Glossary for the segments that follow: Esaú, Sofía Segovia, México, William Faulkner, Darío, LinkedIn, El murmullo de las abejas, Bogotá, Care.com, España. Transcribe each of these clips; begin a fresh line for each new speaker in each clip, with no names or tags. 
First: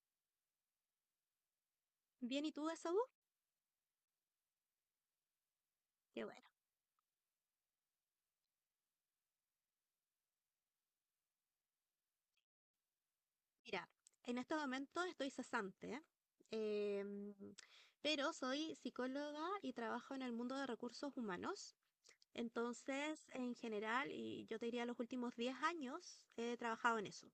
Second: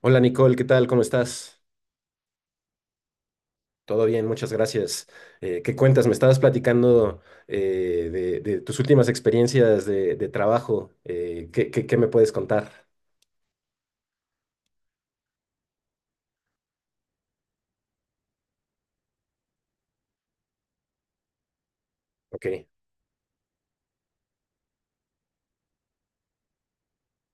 Hola Nicole, ¿qué tal? ¿Cómo estás?
Bien, ¿y tú de salud?
Todo bien, muchas gracias. ¿Qué cuentas? Me
Qué
estabas
bueno.
platicando de tus últimas experiencias de trabajo. ¿Qué me puedes contar?
Mira, en estos momentos estoy cesante, ¿eh? em, pero soy psicóloga y trabajo en el mundo de recursos humanos.
Ok,
Entonces, en general, y yo te diría los últimos 10 años, he trabajado en eso,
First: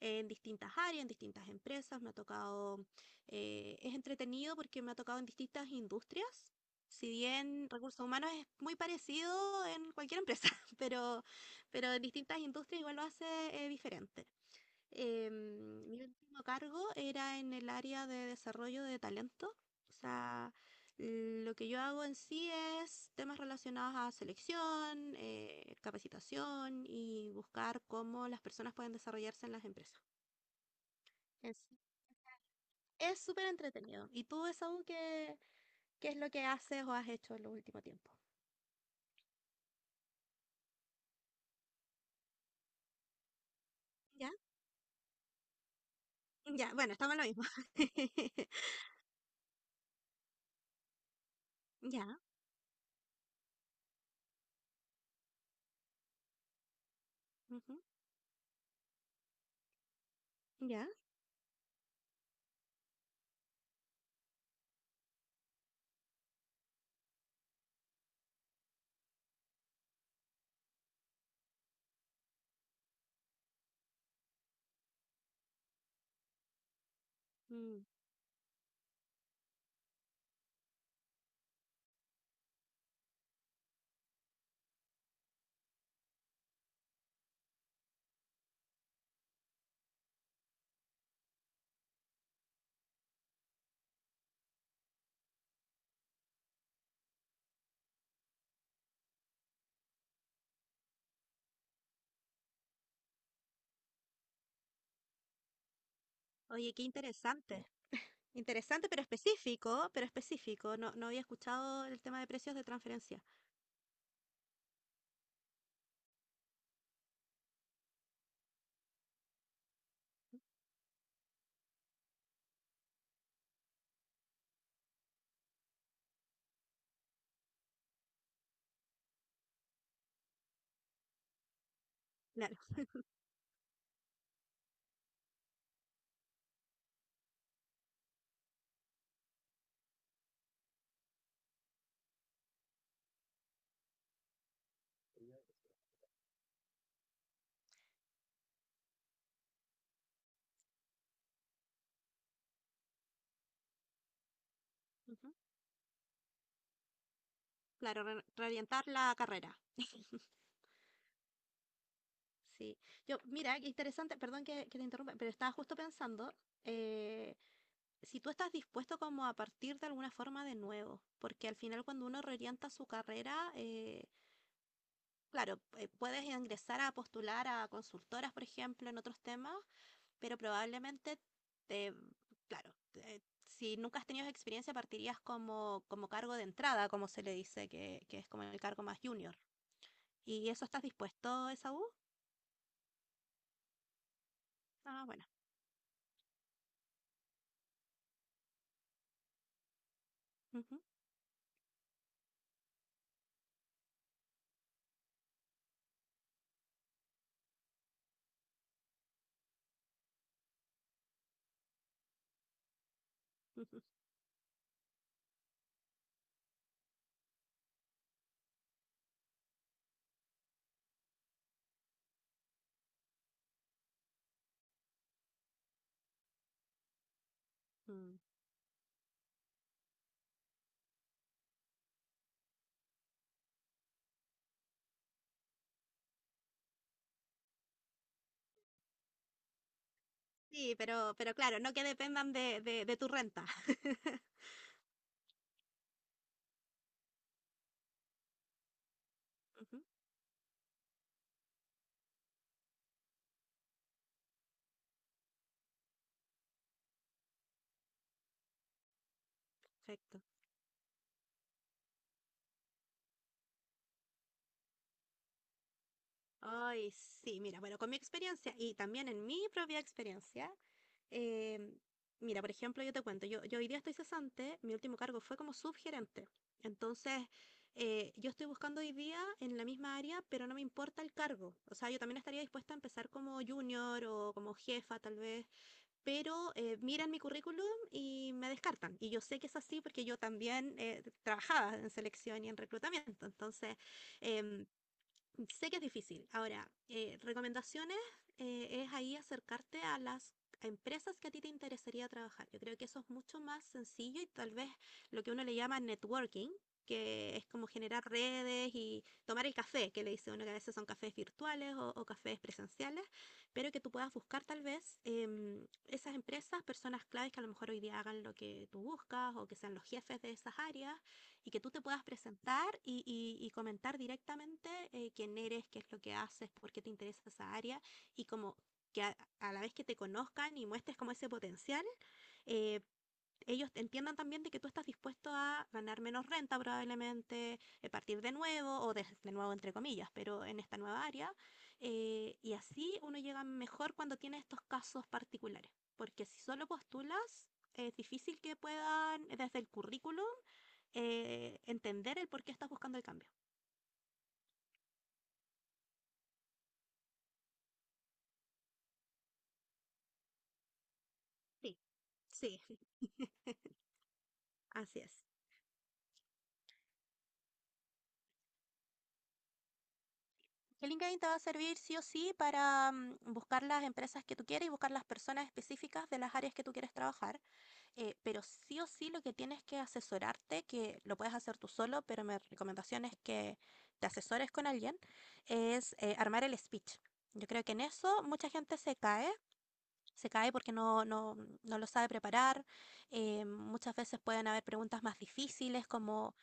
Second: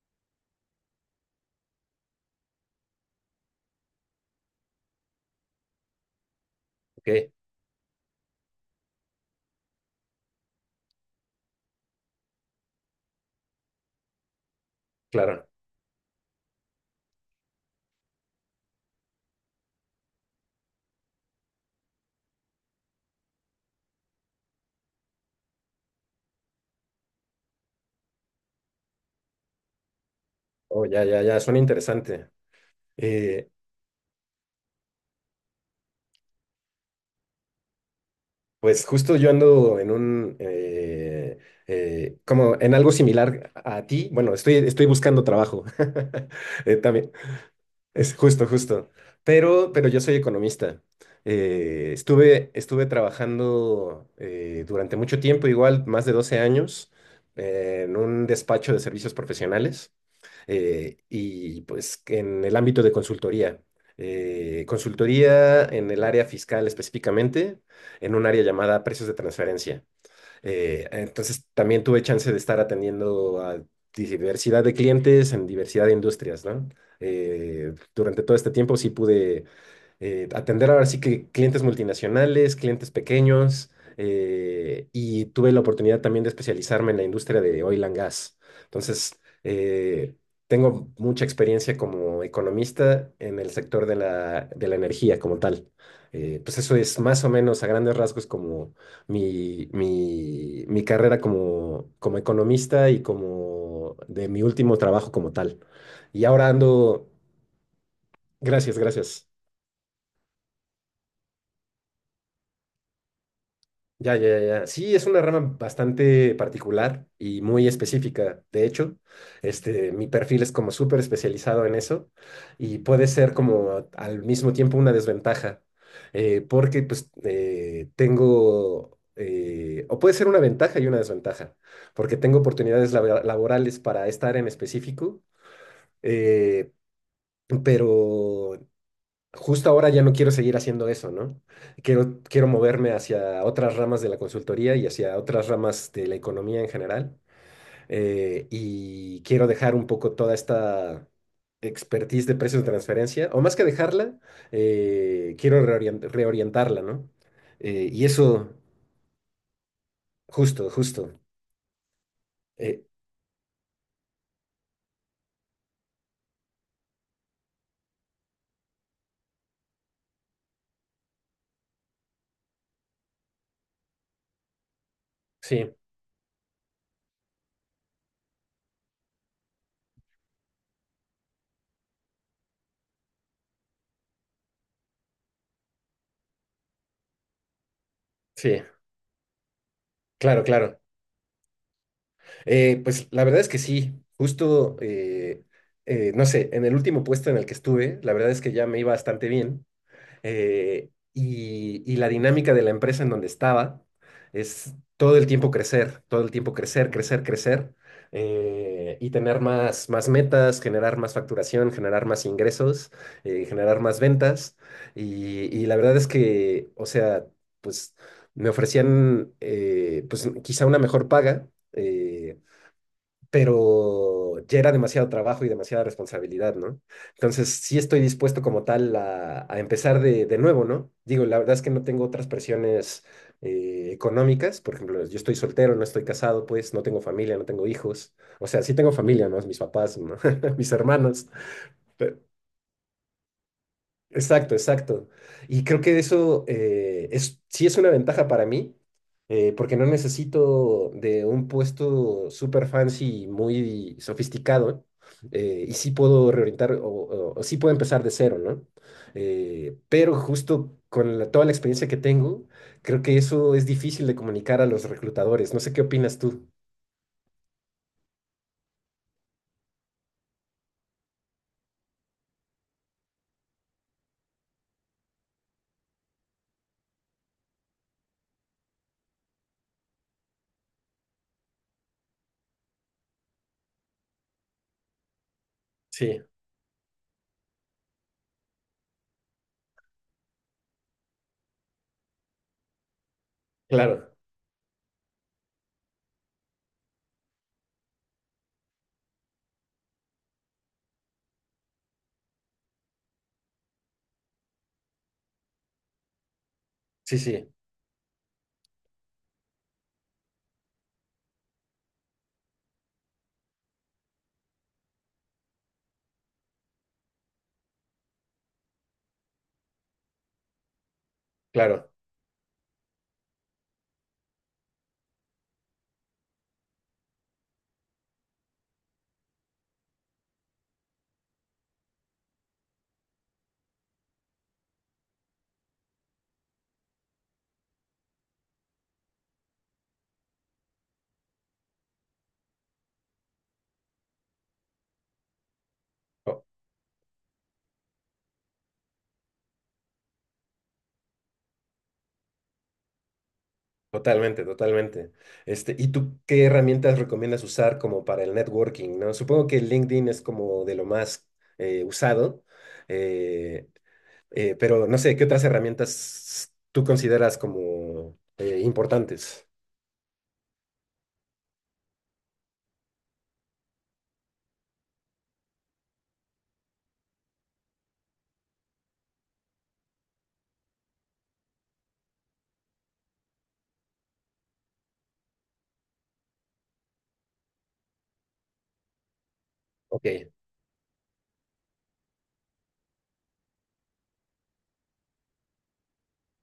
en distintas áreas, en distintas empresas. Me ha tocado, es entretenido porque me ha tocado en distintas industrias.
ok,
Si bien recursos humanos es muy parecido en cualquier empresa, pero, pero en distintas industrias igual lo hace diferente. Em,
claro.
mi último cargo era en el área de desarrollo de talento. O sea, lo que yo hago en sí es temas relacionados a selección, capacitación y buscar cómo las personas pueden desarrollarse en las empresas.
Oh, ya, ya, ya,
Es
suena interesante.
es súper
Eh,
entretenido. ¿Y tú, Esaú, qué es lo que haces o has hecho en los últimos tiempos?
pues justo yo ando en como en algo similar a ti.
Ya,
Bueno, estoy buscando trabajo.
ya, bueno,
También,
estamos en lo mismo.
es justo, justo. Pero yo soy economista.
Ya,
Estuve trabajando durante mucho tiempo, igual más de 12 años,
ujú,
en un despacho de servicios profesionales
ya.
y pues en el ámbito de consultoría. Consultoría en el área fiscal específicamente, en un área llamada precios de transferencia. Entonces también tuve chance de estar atendiendo a diversidad de clientes en diversidad de industrias, ¿no?
Mm.
Durante todo este tiempo sí pude atender ahora sí que clientes multinacionales, clientes pequeños, y tuve la oportunidad también de especializarme en la industria de oil and gas. Entonces, tengo mucha experiencia como economista en el sector de la energía como tal. Pues eso es más o menos a grandes rasgos como mi carrera como economista y como de mi último trabajo como tal. Y ahora
Oye, qué
ando,
interesante.
gracias,
Interesante, pero
gracias.
específico, pero específico. No, no había escuchado el tema de precios de transferencia.
Ya, ya, ya. Sí, es una rama bastante particular y muy específica. De hecho, este, mi perfil es como súper especializado en eso y puede ser como al mismo tiempo una desventaja, o puede ser una ventaja y una desventaja, porque tengo
Claro.
oportunidades laborales para estar en específico, eh, pero justo ahora ya no quiero seguir haciendo eso, ¿no? Quiero moverme hacia otras ramas de la consultoría y hacia otras ramas de la economía en general. Y quiero dejar un poco toda esta expertise de precios de transferencia, o más que dejarla,
Ujú.
quiero reorientarla, ¿no?
Claro,
Y eso,
reorientar la carrera.
justo, justo.
Sí.
eh,
Yo, mira, qué interesante, perdón que te interrumpa, pero estaba justo pensando, eh, si tú estás dispuesto como a partir de alguna forma de nuevo, porque al final cuando uno reorienta su carrera, claro,
sí,
puedes ingresar a postular a consultoras, por ejemplo, en otros temas, pero probablemente te, claro, si nunca has tenido esa experiencia, partirías como cargo de entrada, como se le dice, que es como el
sí,
cargo más junior.
claro,
¿Y eso
claro.
estás dispuesto, Esaú?
Pues la verdad es que sí, justo,
Ah, bueno.
no sé, en el último puesto en el que estuve, la verdad es que ya me iba bastante bien.
Ujú,
Y la dinámica de la empresa en donde estaba es todo el tiempo crecer, todo el tiempo crecer, crecer, crecer, y tener más metas, generar más facturación, generar más ingresos, generar
ujú,
más ventas. Y la verdad es que, o sea, pues me ofrecían pues quizá una mejor paga. Pero ya era demasiado trabajo y demasiada responsabilidad, ¿no? Entonces, sí estoy
ujú.
dispuesto como tal a empezar de nuevo, ¿no? Digo, la verdad es que no tengo otras presiones económicas, por ejemplo, yo estoy soltero, no estoy casado, pues no tengo familia, no tengo hijos, o sea, sí tengo familia, ¿no? Mis papás, ¿no? mis
Sí, pero,
hermanos,
pero claro, no que
pe-
dependan de tu renta.
exacto, exacto. Y creo que sí es una ventaja para mí, porque
Ujú.
no necesito de un puesto super fancy, muy sofisticado, y sí puedo reorientar o sí puedo empezar de cero, ¿no? Pero
Perfecto.
justo con toda la experiencia que tengo, creo que eso es difícil de comunicar a los reclutadores. No sé qué opinas tú.
Ay, sí, mira, bueno, con mi experiencia y también en mi propia experiencia, em, mira, por ejemplo, yo te cuento, yo hoy día estoy cesante, mi último cargo fue como subgerente. Entonces, yo estoy buscando hoy día en la misma área, pero no me importa el cargo. O sea, yo también estaría dispuesta a empezar como junior o como jefa, tal vez,
Sí,
pero miran mi currículum y me descartan. Y yo sé que es así porque yo también trabajaba en selección y en reclutamiento. Entonces,
claro.
em, Sé que es difícil. Ahora, recomendaciones es ahí acercarte a empresas que a ti te interesaría trabajar. Yo creo que eso es mucho más sencillo y tal vez lo que uno le llama networking,
Sí,
que es
sí,
como generar redes y tomar el café, que le dice uno que a veces son cafés virtuales o cafés presenciales, pero que tú puedas buscar tal vez esas empresas, personas claves que a lo mejor hoy día hagan lo que tú buscas o que sean los jefes de esas áreas y que tú te
claro.
puedas presentar y comentar directamente quién eres, qué es lo que haces, por qué te interesa esa área y como que a la vez que te conozcan y muestres como ese potencial, eh, ellos entiendan también de que tú estás dispuesto a ganar menos renta probablemente, partir de nuevo o de nuevo entre comillas, pero en esta nueva área. Y así uno llega mejor cuando tiene estos casos particulares, porque si solo postulas, es difícil que puedan desde el currículum entender el por qué estás buscando el cambio.
Totalmente, totalmente. Este, ¿y tú qué herramientas recomiendas usar como para el networking, ¿no? Supongo que LinkedIn es como de lo más
Sí.
usado,
Sí.
eh, pero no
Así
sé, ¿qué
es.
otras herramientas tú consideras como importantes?
Que LinkedIn te va a servir sí o sí para buscar las empresas que tú quieres y buscar las personas específicas de las áreas que tú quieres trabajar. Pero sí o sí lo que tienes que asesorarte, que lo puedes hacer tú solo, pero mi recomendación es que te asesores con alguien, es armar el speech. Yo creo que en eso mucha gente
Ok,
se cae porque no lo sabe preparar. Muchas veces pueden haber preguntas más difíciles como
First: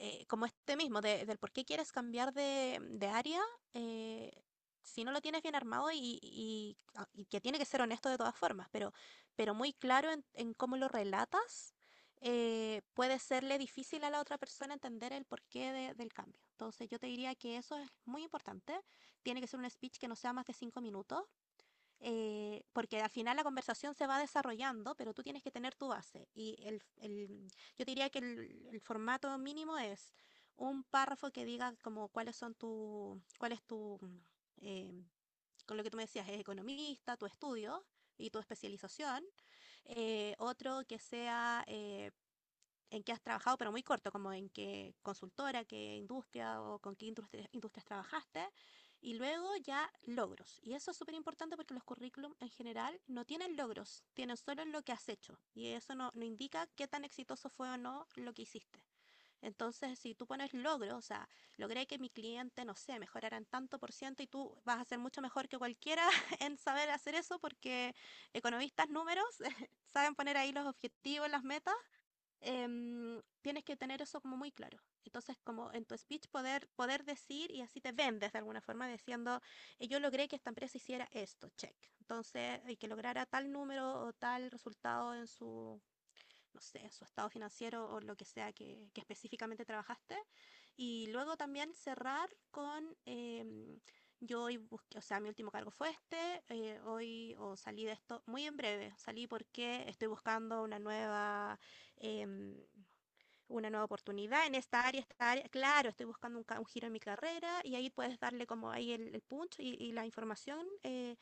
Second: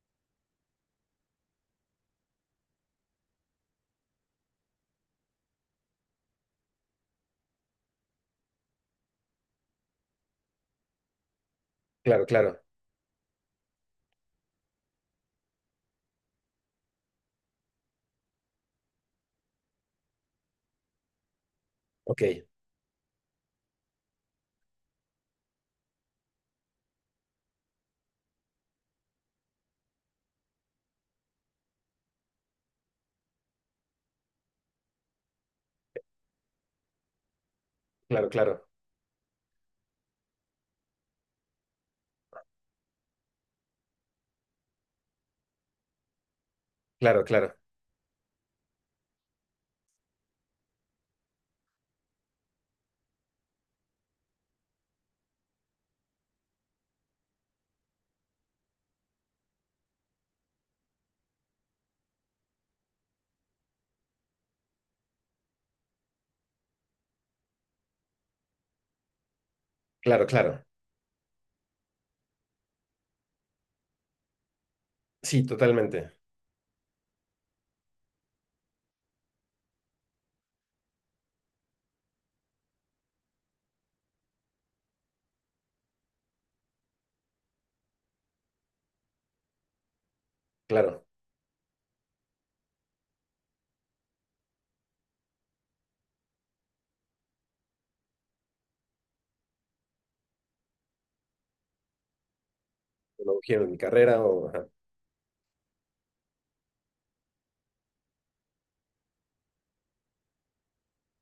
eh, como este mismo, del por qué quieres cambiar de área, eh, si no lo tienes bien armado y que tiene que ser honesto de todas formas, pero muy claro en cómo lo relatas,
claro, claro.
puede serle difícil a la otra persona entender el porqué del cambio. Entonces yo te diría que eso es muy importante. Tiene que ser un speech que no sea más de 5 minutos
Ok,
porque al final la conversación se va desarrollando, pero tú tienes que tener tu base. Y yo diría que el formato mínimo es un párrafo que diga como cuál es tu, eh, con lo que tú me decías, es economista, tu estudio
claro,
y tu
claro,
especialización. Otro que sea en qué has trabajado, pero muy corto, como en qué consultora, qué industria o con qué
claro, claro,
industrias trabajaste. Y luego ya logros. Y eso es súper importante porque los currículum en general no tienen logros, tienen solo lo que has hecho. Y eso no indica qué tan exitoso fue o no lo que hiciste. Entonces, si tú pones logros, o sea, logré que mi cliente, no sé, mejorara en tanto por ciento y tú vas a ser mucho mejor que cualquiera en saber hacer eso porque economistas números saben
claro,
poner ahí
claro.
los objetivos, las metas Tienes que tener eso como muy claro. Entonces,
Sí,
como en tu
totalmente.
speech poder decir y así te vendes de alguna forma diciendo, yo logré que esta empresa hiciera esto, check. Entonces, y que lograra tal número o tal resultado en su, no sé, su estado financiero o lo que sea que específicamente trabajaste.
Claro.
Y luego también cerrar con, yo hoy busqué, o sea, mi último cargo fue este, hoy o salí de esto muy en breve, salí porque estoy buscando em,
Lo quiero
una
en mi
nueva
carrera
oportunidad
o...
en
ajá.
esta área, claro, estoy buscando un giro en mi carrera y ahí puedes darle como ahí el punch y la información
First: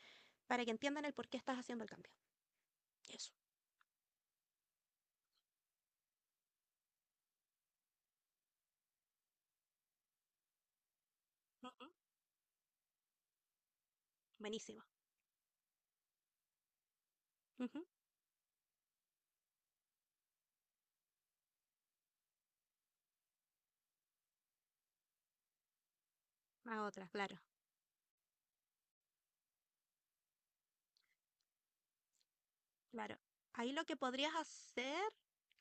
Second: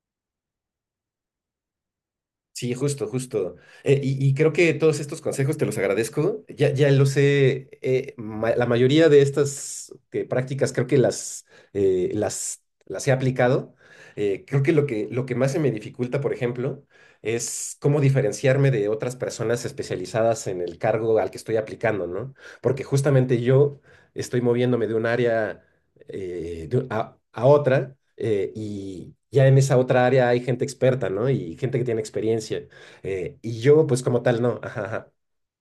para que entiendan el por qué estás haciendo el cambio.
Sí, justo,
Eso.
justo. Y creo que todos estos consejos te los agradezco. Ya, ya los sé, la mayoría de estas prácticas creo que
Ujú.
las he aplicado. Creo que
Buenísimo.
lo lo que más se me dificulta, por ejemplo, es
Ujú.
cómo diferenciarme de otras personas especializadas en el cargo al que estoy aplicando, ¿no? Porque justamente yo estoy moviéndome de un área
A otra, claro.
a otra y ya en esa otra área hay gente experta, ¿no? Y gente que tiene experiencia.
Claro,
Y
ahí
yo,
lo que
pues como
podrías
tal, no. Ajá,
hacer,
ajá.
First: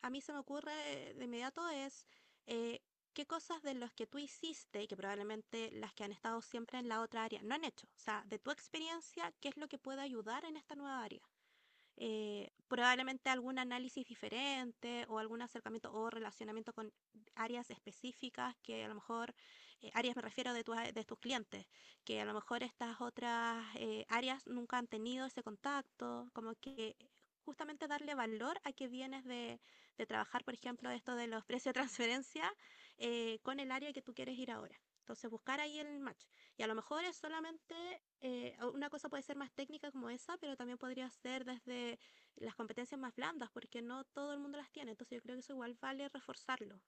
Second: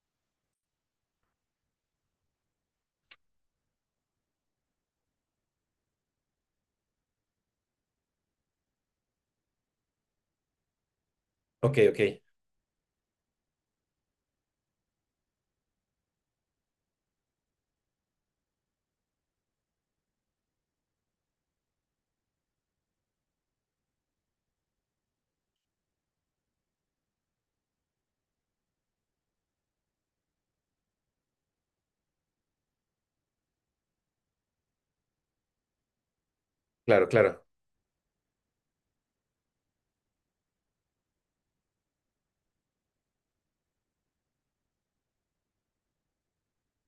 a mí se me ocurre de inmediato, es eh, qué cosas de los que tú hiciste y que probablemente las que han estado siempre en la otra área no han hecho. O sea, de tu experiencia, ¿qué es lo que puede ayudar en esta nueva área?
Ok, ok.
Probablemente algún análisis diferente o algún acercamiento o relacionamiento con áreas específicas que a lo mejor, áreas me refiero de tus clientes, que a lo mejor estas otras áreas nunca han tenido ese contacto, como que justamente darle valor a que vienes de trabajar, por ejemplo, esto de los precios de transferencia con el área que tú quieres ir ahora. Entonces, buscar ahí el match. Y a lo mejor
Claro,
es
claro.
solamente, una cosa puede ser más técnica como esa, pero también podría ser desde las competencias más blandas, porque no todo el mundo las tiene. Entonces yo creo que eso igual vale reforzarlo.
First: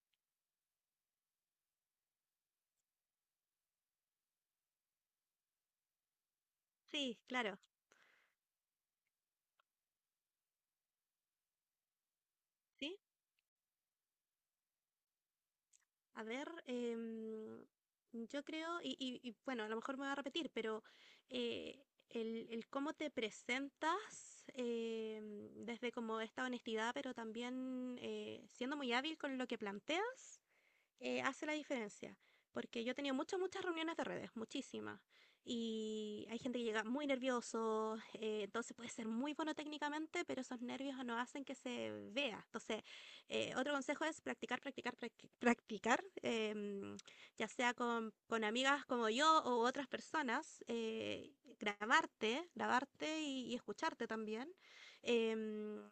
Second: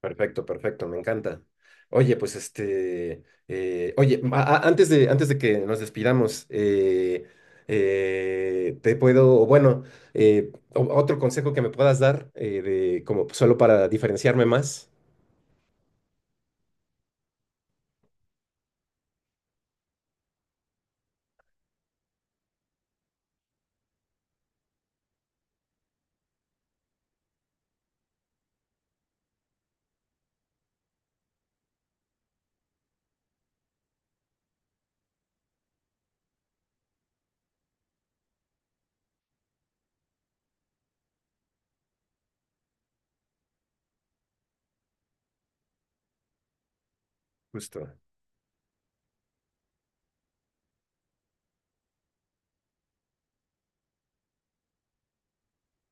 Perfecto, perfecto. Me encanta. Oye, pues este, oye, antes de que nos despidamos,
Sí, claro,
te puedo, o bueno, otro consejo que me puedas dar,
sí.
de, como solo para diferenciarme más.
A ver, yo creo, bueno, a lo mejor me voy a repetir, pero el cómo te presentas desde como esta honestidad, pero también siendo muy hábil con lo que planteas hace la diferencia. Porque yo he tenido muchas, muchas reuniones de redes, muchísimas. Y hay gente que llega muy nervioso, entonces puede ser muy bueno técnicamente, pero esos nervios no hacen que se vea. Entonces, otro consejo es practicar, practicar, practicar, ya sea
Justo,
con amigas como yo o otras personas, grabarte, grabarte y escucharte también. Em,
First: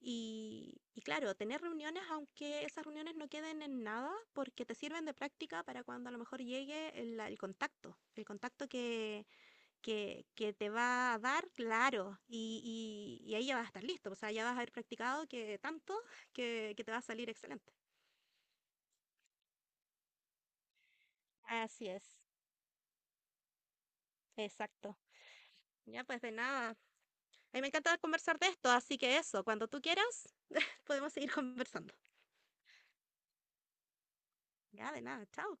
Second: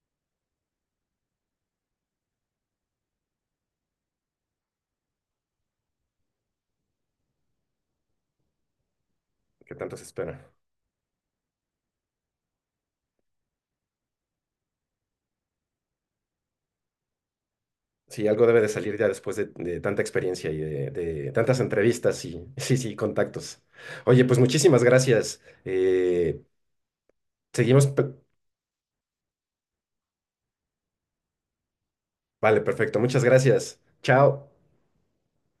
y claro, tener reuniones, aunque esas reuniones no queden en nada, porque te sirven de práctica para cuando a lo mejor llegue el contacto que,
que tanto se
que,
espera.
que te va a dar, claro, y ahí ya vas a estar listo, o sea, ya vas a haber practicado que tanto que te va a salir excelente.
Sí, algo debe de salir ya después de tanta experiencia y de tantas
Así es,
entrevistas y sí, sí, contactos. Oye, pues muchísimas
exacto.
gracias.
Ya, pues de nada. A mí me
Seguimos.
encanta conversar de esto, así que eso, cuando tú quieras, podemos seguir conversando.
Vale, perfecto. Muchas gracias. Chao.
Ya, de nada, chao.